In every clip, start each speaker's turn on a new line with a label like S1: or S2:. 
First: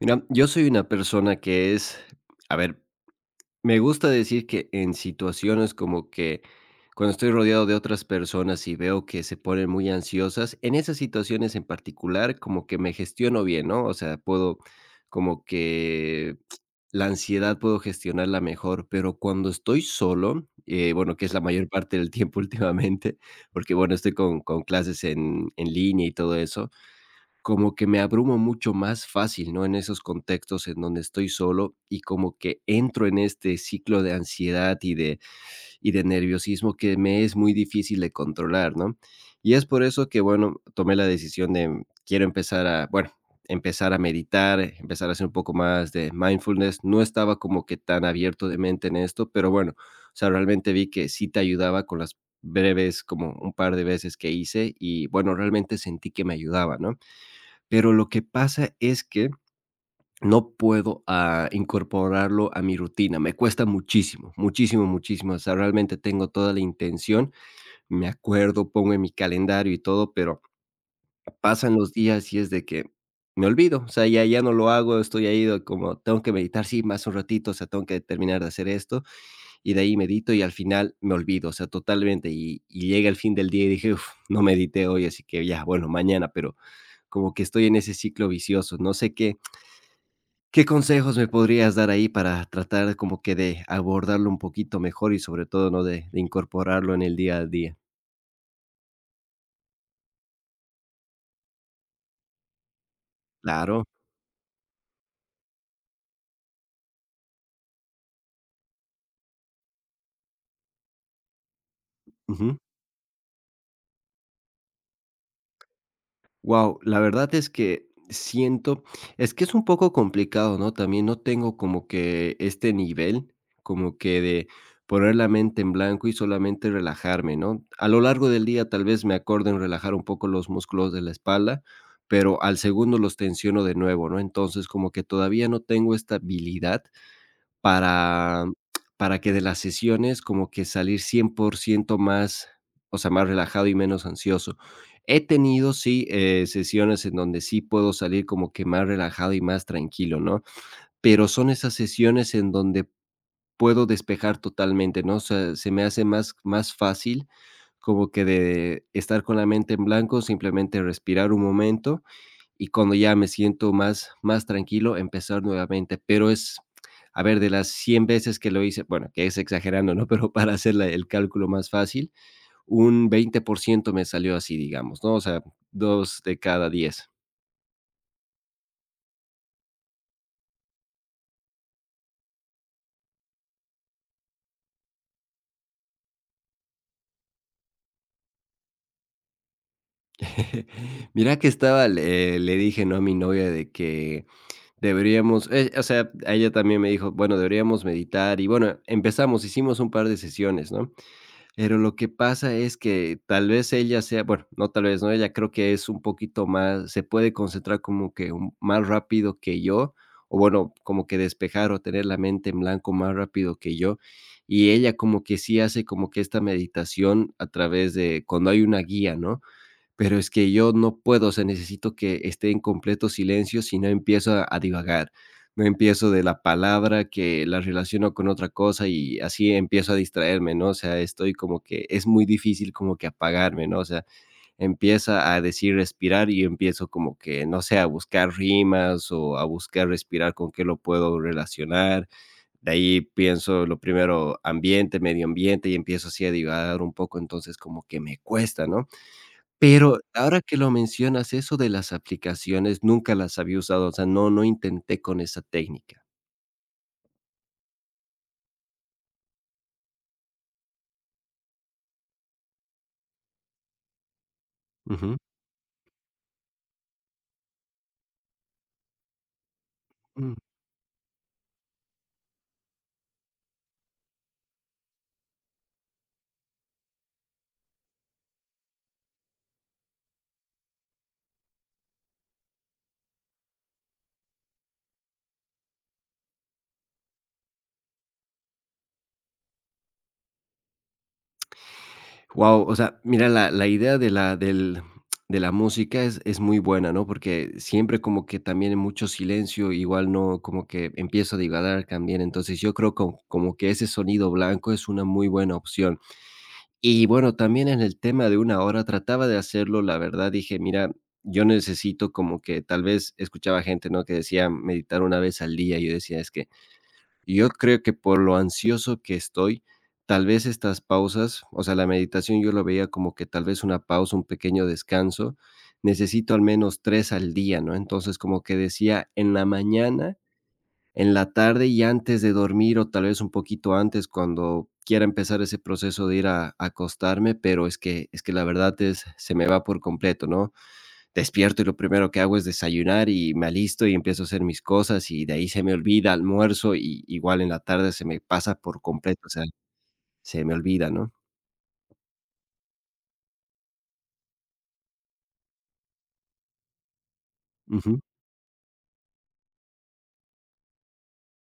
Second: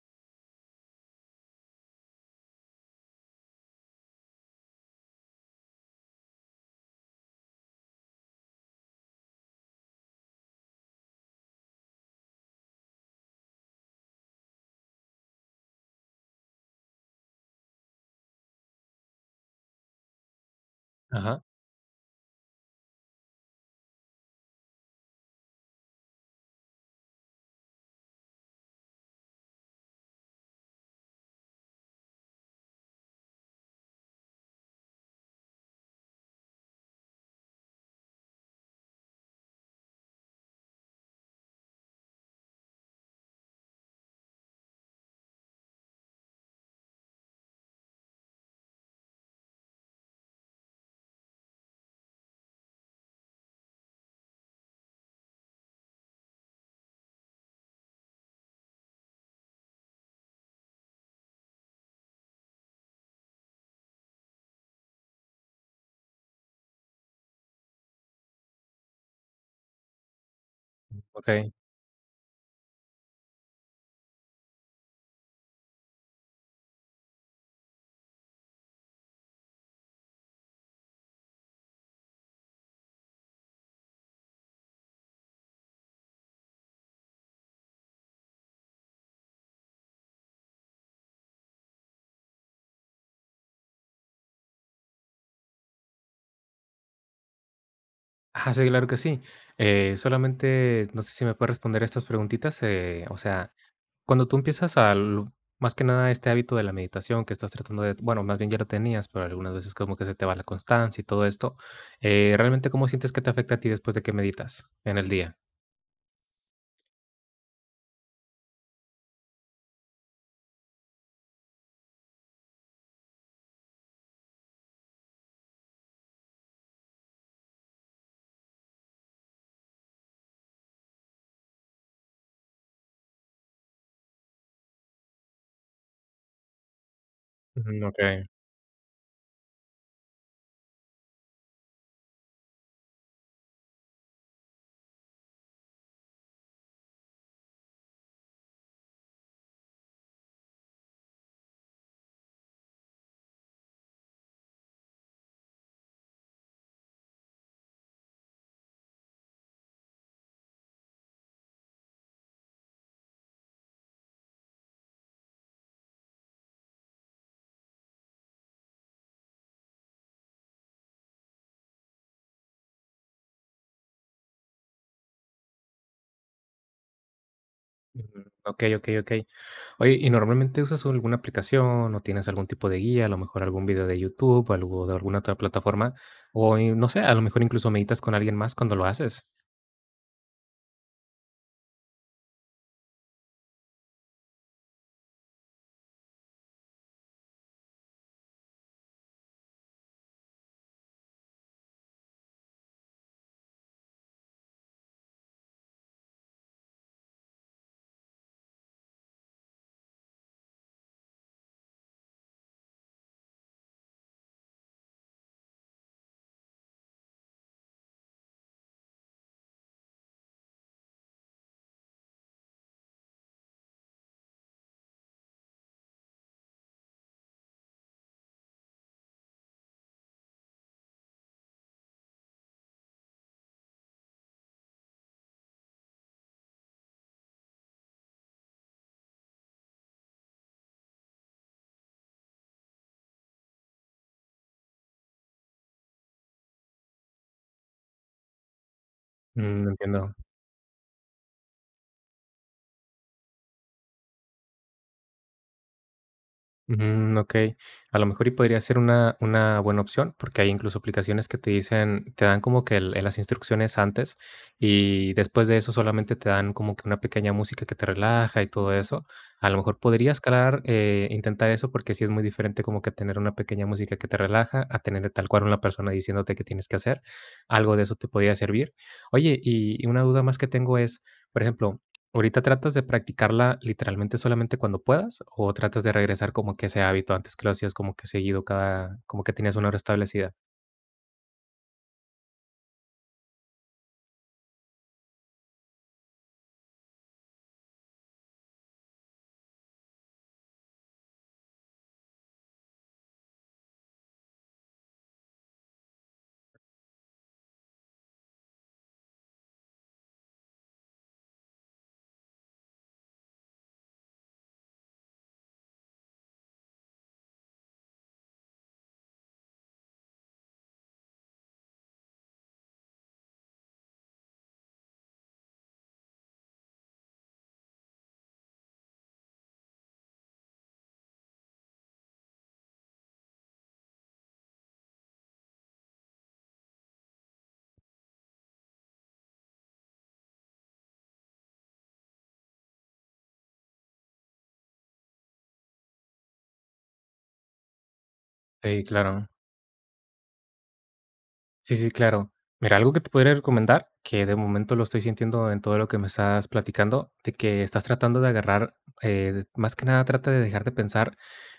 S1: Mira, yo soy una persona que es, a ver, me gusta decir que en situaciones como que cuando estoy rodeado de otras personas y veo que se ponen muy ansiosas, en esas situaciones en particular como que me gestiono bien, ¿no? O sea, puedo como que la ansiedad puedo gestionarla mejor, pero cuando estoy solo, bueno, que es la
S2: Ajá,
S1: mayor parte del tiempo últimamente, porque bueno, estoy con clases en línea y todo eso como que me abrumo mucho más fácil, ¿no? En esos contextos en donde estoy solo y como que entro en este ciclo de ansiedad y de nerviosismo que me es muy difícil de controlar, ¿no? Y es por eso que, bueno, tomé la decisión de quiero empezar a, bueno, empezar a meditar, empezar a hacer un poco más de mindfulness. No estaba como que tan abierto de mente en esto, pero bueno, o sea, realmente vi que sí te ayudaba con las breves, como un par de veces que hice y bueno, realmente sentí que me ayudaba, ¿no? Pero lo que pasa es que no puedo, incorporarlo a mi rutina. Me cuesta muchísimo, muchísimo, muchísimo. O sea, realmente tengo toda la intención, me acuerdo, pongo en mi calendario y todo, pero
S2: okey.
S1: pasan los días y es de que me olvido. O sea, ya no lo hago, estoy ahí de como tengo que meditar, sí, más un ratito, o sea, tengo que terminar de hacer esto, y de ahí medito, y al final me olvido, o sea, totalmente. Y llega el fin del día y dije: "Uf, no medité hoy, así que ya, bueno, mañana", pero como que estoy en ese ciclo vicioso. No sé qué. ¿Qué consejos me podrías dar ahí para tratar como que de abordarlo un poquito mejor y sobre todo, ¿no? De incorporarlo en el día a día.
S2: Ajá, sí, claro que sí. Solamente no sé si me puedes responder estas preguntitas,
S1: Claro.
S2: cuando tú empiezas al más que nada este hábito de la meditación que estás tratando de bueno, más bien ya lo tenías, pero algunas veces como que se te va la constancia y todo esto.
S1: Wow.
S2: ¿Realmente cómo sientes que te afecta a ti después de que meditas en el día?
S1: La verdad es que siento, es que es un poco complicado, ¿no? También no tengo como que este nivel, como que de poner la mente en blanco y solamente relajarme, ¿no? A lo largo del día tal vez me acuerdo en relajar un poco los músculos de la espalda, pero al segundo los tensiono de nuevo, ¿no? Entonces como que todavía no tengo esta habilidad.
S2: Ujú, okey.
S1: Para para que de las sesiones como que salir 100% más, o sea, más relajado y menos ansioso. He tenido, sí, sesiones en donde sí puedo salir como que más relajado y más tranquilo, ¿no? Pero son esas sesiones en donde puedo despejar totalmente, ¿no? O sea, se me hace más fácil como que de estar con la mente en blanco, simplemente respirar un momento y cuando ya me siento más, más tranquilo, empezar nuevamente. Pero es, a ver, de las 100 veces que lo hice, bueno, que es exagerando, ¿no? Pero para hacer el cálculo más fácil, un 20% me salió así, digamos, ¿no? O sea, dos de cada 10.
S2: Ujú. Okey, okey, okey. Oye, ¿y normalmente usas alguna aplicación o tienes algún tipo de guía, a lo mejor algún video de YouTube, o algo de alguna otra plataforma? O, y no sé, a lo mejor incluso meditas con alguien más cuando lo haces.
S1: Mira que estaba, le dije, ¿no? A mi novia de que deberíamos, o sea, a ella también me dijo, bueno, deberíamos meditar y bueno, empezamos, hicimos un par de sesiones, ¿no? Pero lo que pasa es que tal vez ella sea bueno, no tal vez, ¿no? Ella creo que es un poquito más se puede concentrar como que un más rápido que yo, o bueno, como que despejar o tener la mente en blanco más rápido que yo. Y ella como que sí hace como que esta meditación a través de cuando hay una guía, ¿no? Pero es que yo no puedo, o sea, necesito que esté en completo silencio, si no empiezo a divagar, no empiezo de la palabra que la relaciono con otra cosa y así empiezo a distraerme, ¿no? O sea, estoy como que es muy difícil como que apagarme, ¿no? O sea, empieza a decir respirar y empiezo como que, no sé, a buscar rimas o a buscar respirar con qué lo puedo relacionar. De ahí pienso lo primero, ambiente, medio ambiente, y empiezo así a divagar un poco, entonces como que me cuesta, ¿no?
S2: Mm,
S1: Pero
S2: entiendo.
S1: ahora que lo mencionas, eso de las aplicaciones nunca las había usado, o sea, no intenté con esa técnica.
S2: Mm, okey. A lo mejor y podría ser una buena opción, porque hay incluso aplicaciones que te dicen te dan como que el las instrucciones antes, y
S1: Ujú.
S2: después de eso solamente te dan como que una pequeña música que te relaja y todo eso. A lo mejor podría
S1: Mm.
S2: escalar, intentar eso, porque sí es muy diferente como que tener una pequeña música que te relaja, a tener tal cual una persona diciéndote qué tienes que hacer. Algo de eso te podría servir. Oye, y una duda más que tengo es, por ejemplo, ¿ahorita tratas de practicarla literalmente solamente cuando puedas o tratas de regresar como que ese hábito antes que lo hacías como que seguido cada como que tenías una hora establecida?
S1: O sea, mira, la idea de la música es muy buena, ¿no? Porque siempre como que también hay mucho silencio, igual no como que empiezo a divagar también. Entonces, yo creo como que ese sonido blanco es una muy buena opción. Y bueno, también en el tema de una hora trataba de hacerlo, la verdad dije: "Mira, yo necesito como que", tal vez escuchaba gente, ¿no?, que decía: "Meditar una vez al día", y yo decía: "Es que yo creo que por lo ansioso que estoy, tal vez estas pausas", o sea, la meditación yo lo veía como que tal vez una pausa, un pequeño descanso, necesito al menos 3 al día, ¿no? Entonces, como que decía: "En la mañana en la tarde y antes de dormir o tal vez un poquito antes cuando quiera empezar ese proceso de ir a acostarme, pero es que la verdad es, se me va por completo, ¿no? Despierto y lo primero que hago es desayunar y me alisto y empiezo a hacer mis cosas y de ahí se me olvida almuerzo y igual en la tarde se me pasa por
S2: Sí,
S1: completo,
S2: claro.
S1: o sea, se me olvida, ¿no?
S2: Sí, sí, claro. Mira, algo que te podría recomendar, que de momento lo estoy sintiendo en todo lo que me estás platicando, de que estás
S1: Ujú,
S2: tratando de agarrar, más que nada trata de dejar de pensar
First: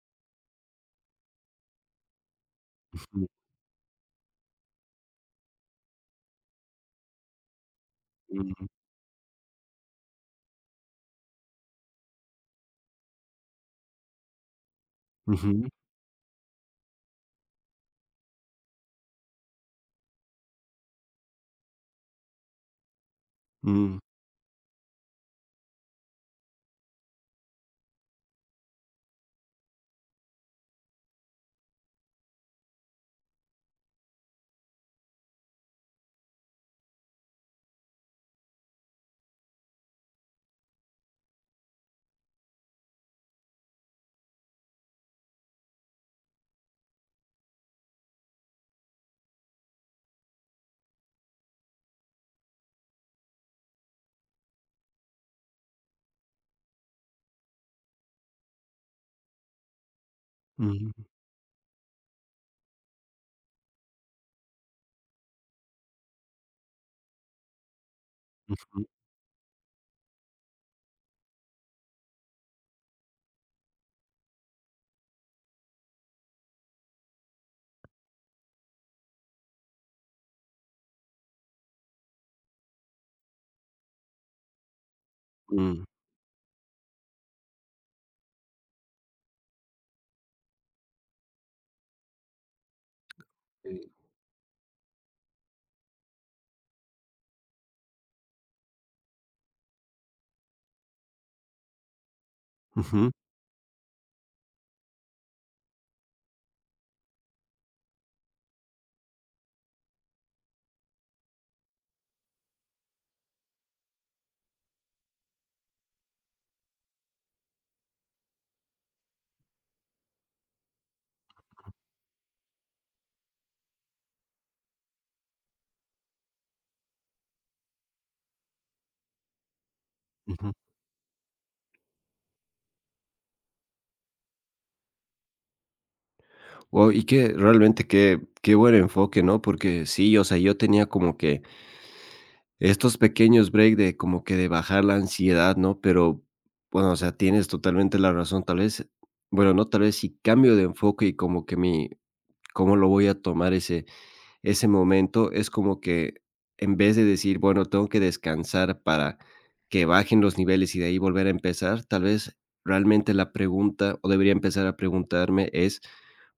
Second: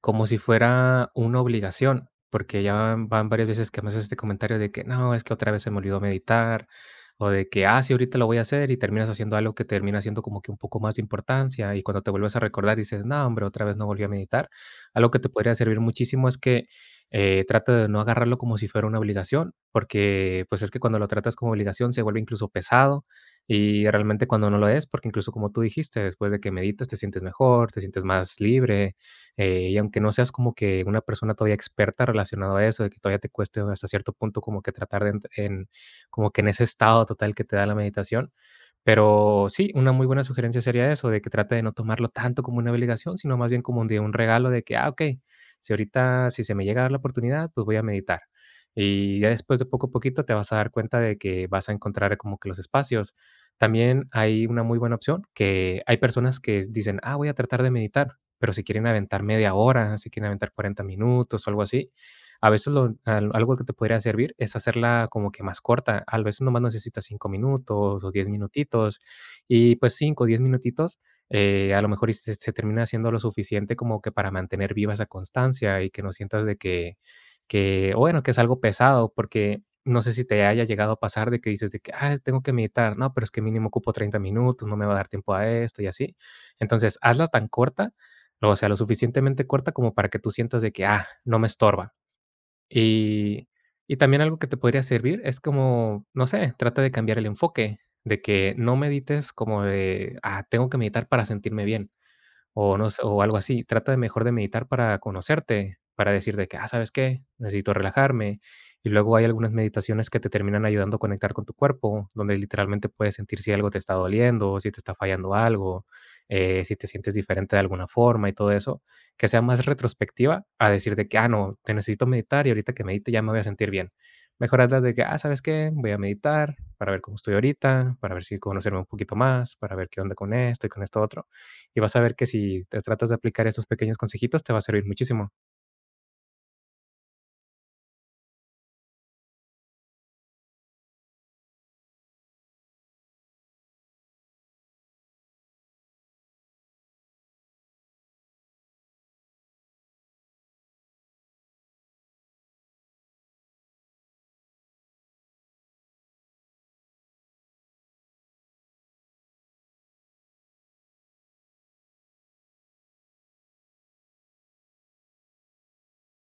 S2: como si fuera una obligación, porque ya van,
S1: ujú,
S2: van varias veces que me haces este comentario de que no, es que otra vez se me olvidó meditar, o de que, ah, sí, ahorita lo voy a
S1: ujú,
S2: hacer y terminas haciendo algo que termina siendo como que un poco más de importancia y cuando te vuelves a recordar dices, no, hombre, otra vez no volví a meditar. Algo que te podría
S1: ujú,
S2: servir muchísimo es que trata de no agarrarlo como si fuera una obligación, porque pues es que cuando lo tratas como obligación se vuelve incluso pesado y
S1: mm,
S2: realmente cuando no lo es, porque incluso como tú dijiste, después de que meditas te sientes mejor, te sientes más libre. Y aunque no seas como que una persona todavía experta relacionado a eso, de que todavía te cueste hasta cierto punto como que tratar de como que en ese estado total que te da la meditación. Pero sí, una muy buena sugerencia sería eso, de que trate de no tomarlo tanto como una obligación, sino más bien como un, de un regalo de que, ah, ok, si ahorita, si se me llega a dar la oportunidad, pues voy a meditar. Y ya después de poco a poquito te vas a dar cuenta de que vas a encontrar como que los espacios. También hay una muy buena opción que hay personas que dicen, ah, voy a tratar de meditar, pero si quieren aventar media hora, si quieren aventar cuarenta
S1: ujú,
S2: minutos o algo así, a veces algo que te podría servir es hacerla como que más corta. A veces nomás necesitas 5 minutos o 10
S1: ujú,
S2: minutitos y pues 5 o 10 minutitos. A lo mejor y se termina haciendo lo suficiente como que para mantener viva esa constancia y que no sientas de que o bueno, que es algo pesado, porque no sé si te haya llegado a pasar de que dices de que, ah, tengo que meditar, no, pero es que mínimo ocupo 30 minutos, no me va a dar tiempo a esto
S1: mm,
S2: y así. Entonces, hazla tan corta, o sea, lo suficientemente corta como para que tú sientas de que, ah, no me estorba. Y
S1: sí,
S2: y también algo que te podría servir es como, no sé, trata de cambiar el enfoque, de que no medites como de: "Ah, tengo que meditar para sentirme bien" o no sé,
S1: ujú,
S2: o algo así. Trata de mejor de meditar para conocerte, para decirte que, ah, ¿sabes qué? Necesito relajarme. Y luego hay algunas meditaciones que te terminan ayudando a conectar con tu cuerpo, donde literalmente puedes sentir si algo te está doliendo, si te está fallando algo, si te sientes diferente de alguna forma y todo eso, que sea más retrospectiva a decirte que, ah, no, te necesito meditar y ahorita que medite ya me voy a sentir bien. Mejor hazlas de que, ah, ¿sabes qué? Voy a meditar para ver cómo estoy ahorita, para ver si conocerme un poquito más, para ver qué onda con
S1: ujú.
S2: esto y con esto otro y vas a ver que si te tratas de aplicar esos pequeños consejitos, te va a servir muchísimo.
S1: Guau, y que realmente qué buen enfoque, ¿no? Porque sí, o sea, yo tenía como que estos pequeños break de como que de bajar la ansiedad, ¿no? Pero bueno, o sea, tienes totalmente la razón, tal vez, bueno, no, tal vez si cambio de enfoque y como que mi cómo lo voy a tomar ese momento, es como que en vez de decir, bueno, tengo que descansar para que bajen los niveles y de ahí volver a empezar, tal vez realmente la pregunta o debería empezar a preguntarme es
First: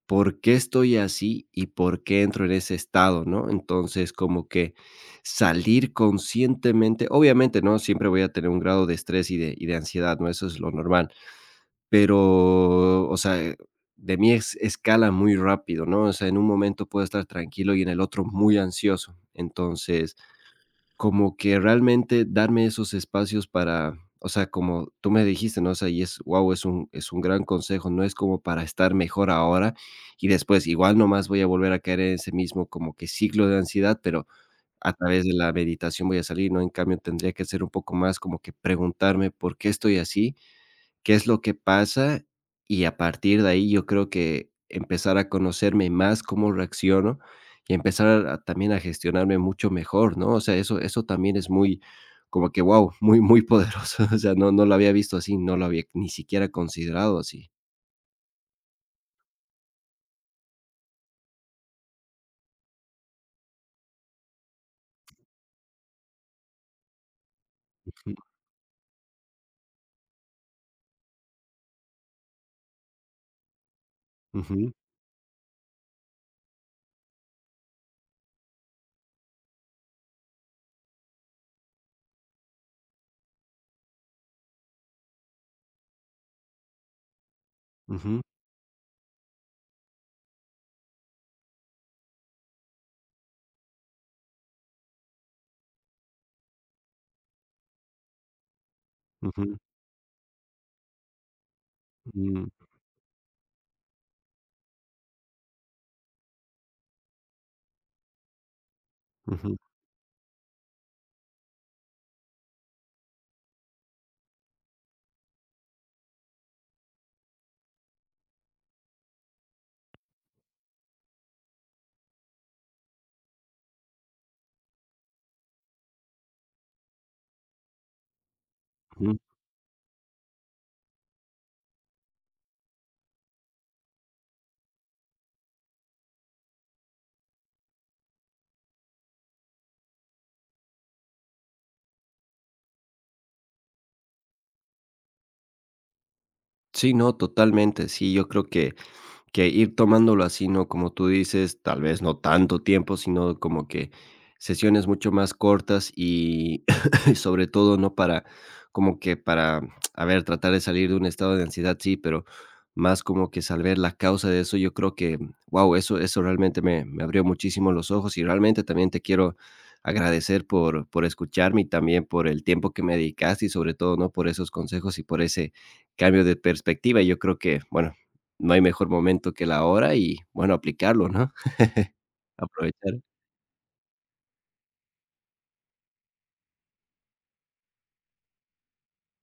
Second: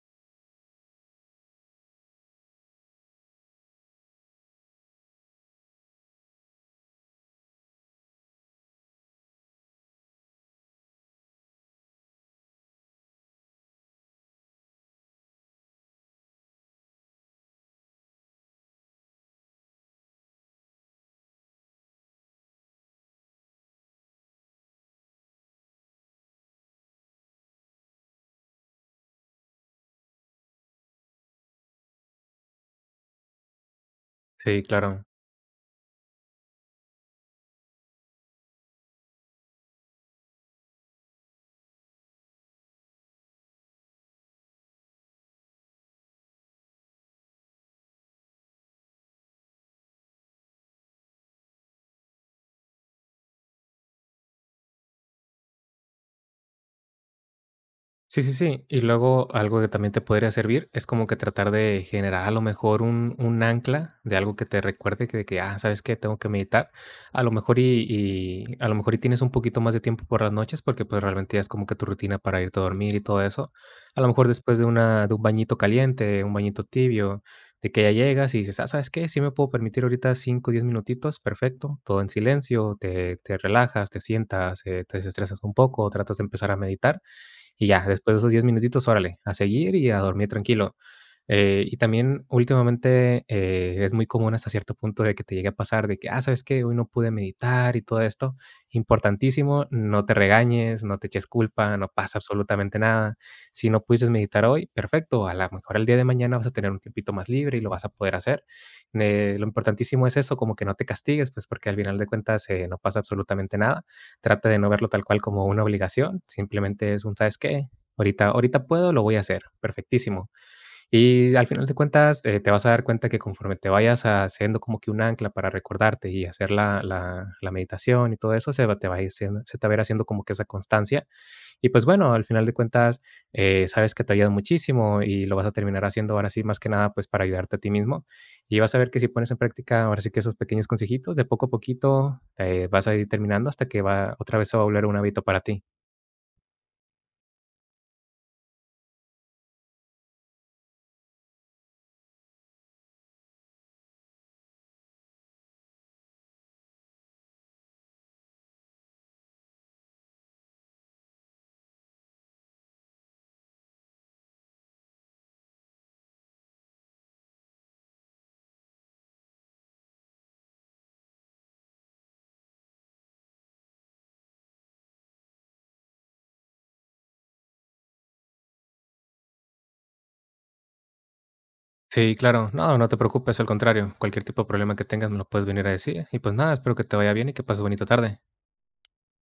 S1: por qué estoy así y por qué entro en ese estado, ¿no? Entonces, como que salir conscientemente, obviamente, ¿no? Siempre voy a tener un grado de estrés y de ansiedad, ¿no? Eso es lo normal, pero, o sea, de mí es, escala muy rápido, ¿no? O sea, en un momento puedo estar tranquilo y en el otro muy ansioso. Entonces, como que realmente darme esos espacios para, o sea, como tú me dijiste, ¿no? O sea, y es, wow, es es un gran consejo, no es como para estar mejor ahora y después igual nomás voy a volver a caer en ese mismo como que ciclo de ansiedad, pero
S2: Sí,
S1: a
S2: claro.
S1: través de la meditación voy a salir, ¿no? En cambio, tendría que ser un poco más como que preguntarme por qué estoy así, qué es lo que pasa y a partir de ahí yo creo que empezar a conocerme más, cómo reacciono y empezar a también a gestionarme mucho mejor, ¿no? O sea, eso también es muy como que, wow, muy, muy poderoso. O sea, no lo había visto así, no lo había ni siquiera considerado así.
S2: Sí, sí, sí. Y luego algo que también te podría servir es como que tratar de generar a lo mejor un ancla de algo que te recuerde que, de que, ah, ¿sabes qué? Tengo que meditar. A lo mejor y a lo mejor y tienes un poquito más de tiempo por las noches porque pues realmente ya es como que tu rutina para irte a dormir y todo eso. A lo mejor después de
S1: Ujú,
S2: una, de un bañito caliente, un bañito tibio, de que ya llegas y dices, ah, ¿sabes qué? Sí me puedo permitir ahorita 5 o 10 minutitos, perfecto. Todo en silencio, te relajas, te sientas, te desestresas un poco, tratas de empezar a meditar y ya, después de
S1: ujú,
S2: esos 10 minutitos, órale, a seguir y a dormir tranquilo. Y también últimamente es muy común hasta cierto punto de que te llegue a pasar de que, ah, ¿sabes qué? Hoy no pude meditar y todo esto.
S1: ujú,
S2: Importantísimo, no te regañes, no te eches culpa, no pasa
S1: ujú, mm,
S2: absolutamente nada. Si no pudiste meditar hoy, perfecto, a lo mejor el día de mañana vas a tener un tiempito más libre y lo vas a poder hacer. Lo
S1: ujú,
S2: importantísimo es eso, como que no te castigues, pues porque al final de cuentas no pasa absolutamente nada. Trata de no verlo tal cual como una obligación, simplemente es un, ¿sabes qué? Ahorita, ahorita puedo, lo voy a hacer, perfectísimo. Y al final de cuentas, te vas a dar cuenta que conforme te vayas haciendo como que un ancla para recordarte y hacer la meditación y todo eso,
S1: ujú.
S2: se te va a ir haciendo como que esa constancia y pues bueno, al final de cuentas, sabes que te ayuda muchísimo y lo vas a terminar haciendo ahora sí, más que nada, pues para ayudarte a ti mismo. Y vas a ver que si pones en práctica ahora sí que esos pequeños consejitos, de poco a poquito, vas a ir terminando hasta que va otra vez se va a volver un hábito para ti.
S1: Sí, no, totalmente. Sí, yo creo que. Que ir tomándolo así, ¿no? Como tú dices, tal vez no tanto tiempo, sino como que sesiones mucho más cortas y y sobre todo, ¿no? Para, como que para, a ver, tratar de salir de un estado de ansiedad, sí, pero más como que saber la causa de eso, yo creo que, wow, eso realmente me abrió muchísimo los ojos y realmente también te quiero agradecer por escucharme y también por el tiempo que me dedicaste y sobre todo, ¿no? Por esos consejos y por ese cambio de perspectiva. Yo creo que, bueno, no hay mejor momento que la hora y, bueno, aplicarlo, ¿no?
S2: Sí, claro. No, no te
S1: Aprovechar.
S2: preocupes, al contrario. Cualquier tipo de problema que tengas me lo puedes venir a decir. Y pues nada, espero que te vaya bien y que pases bonita tarde.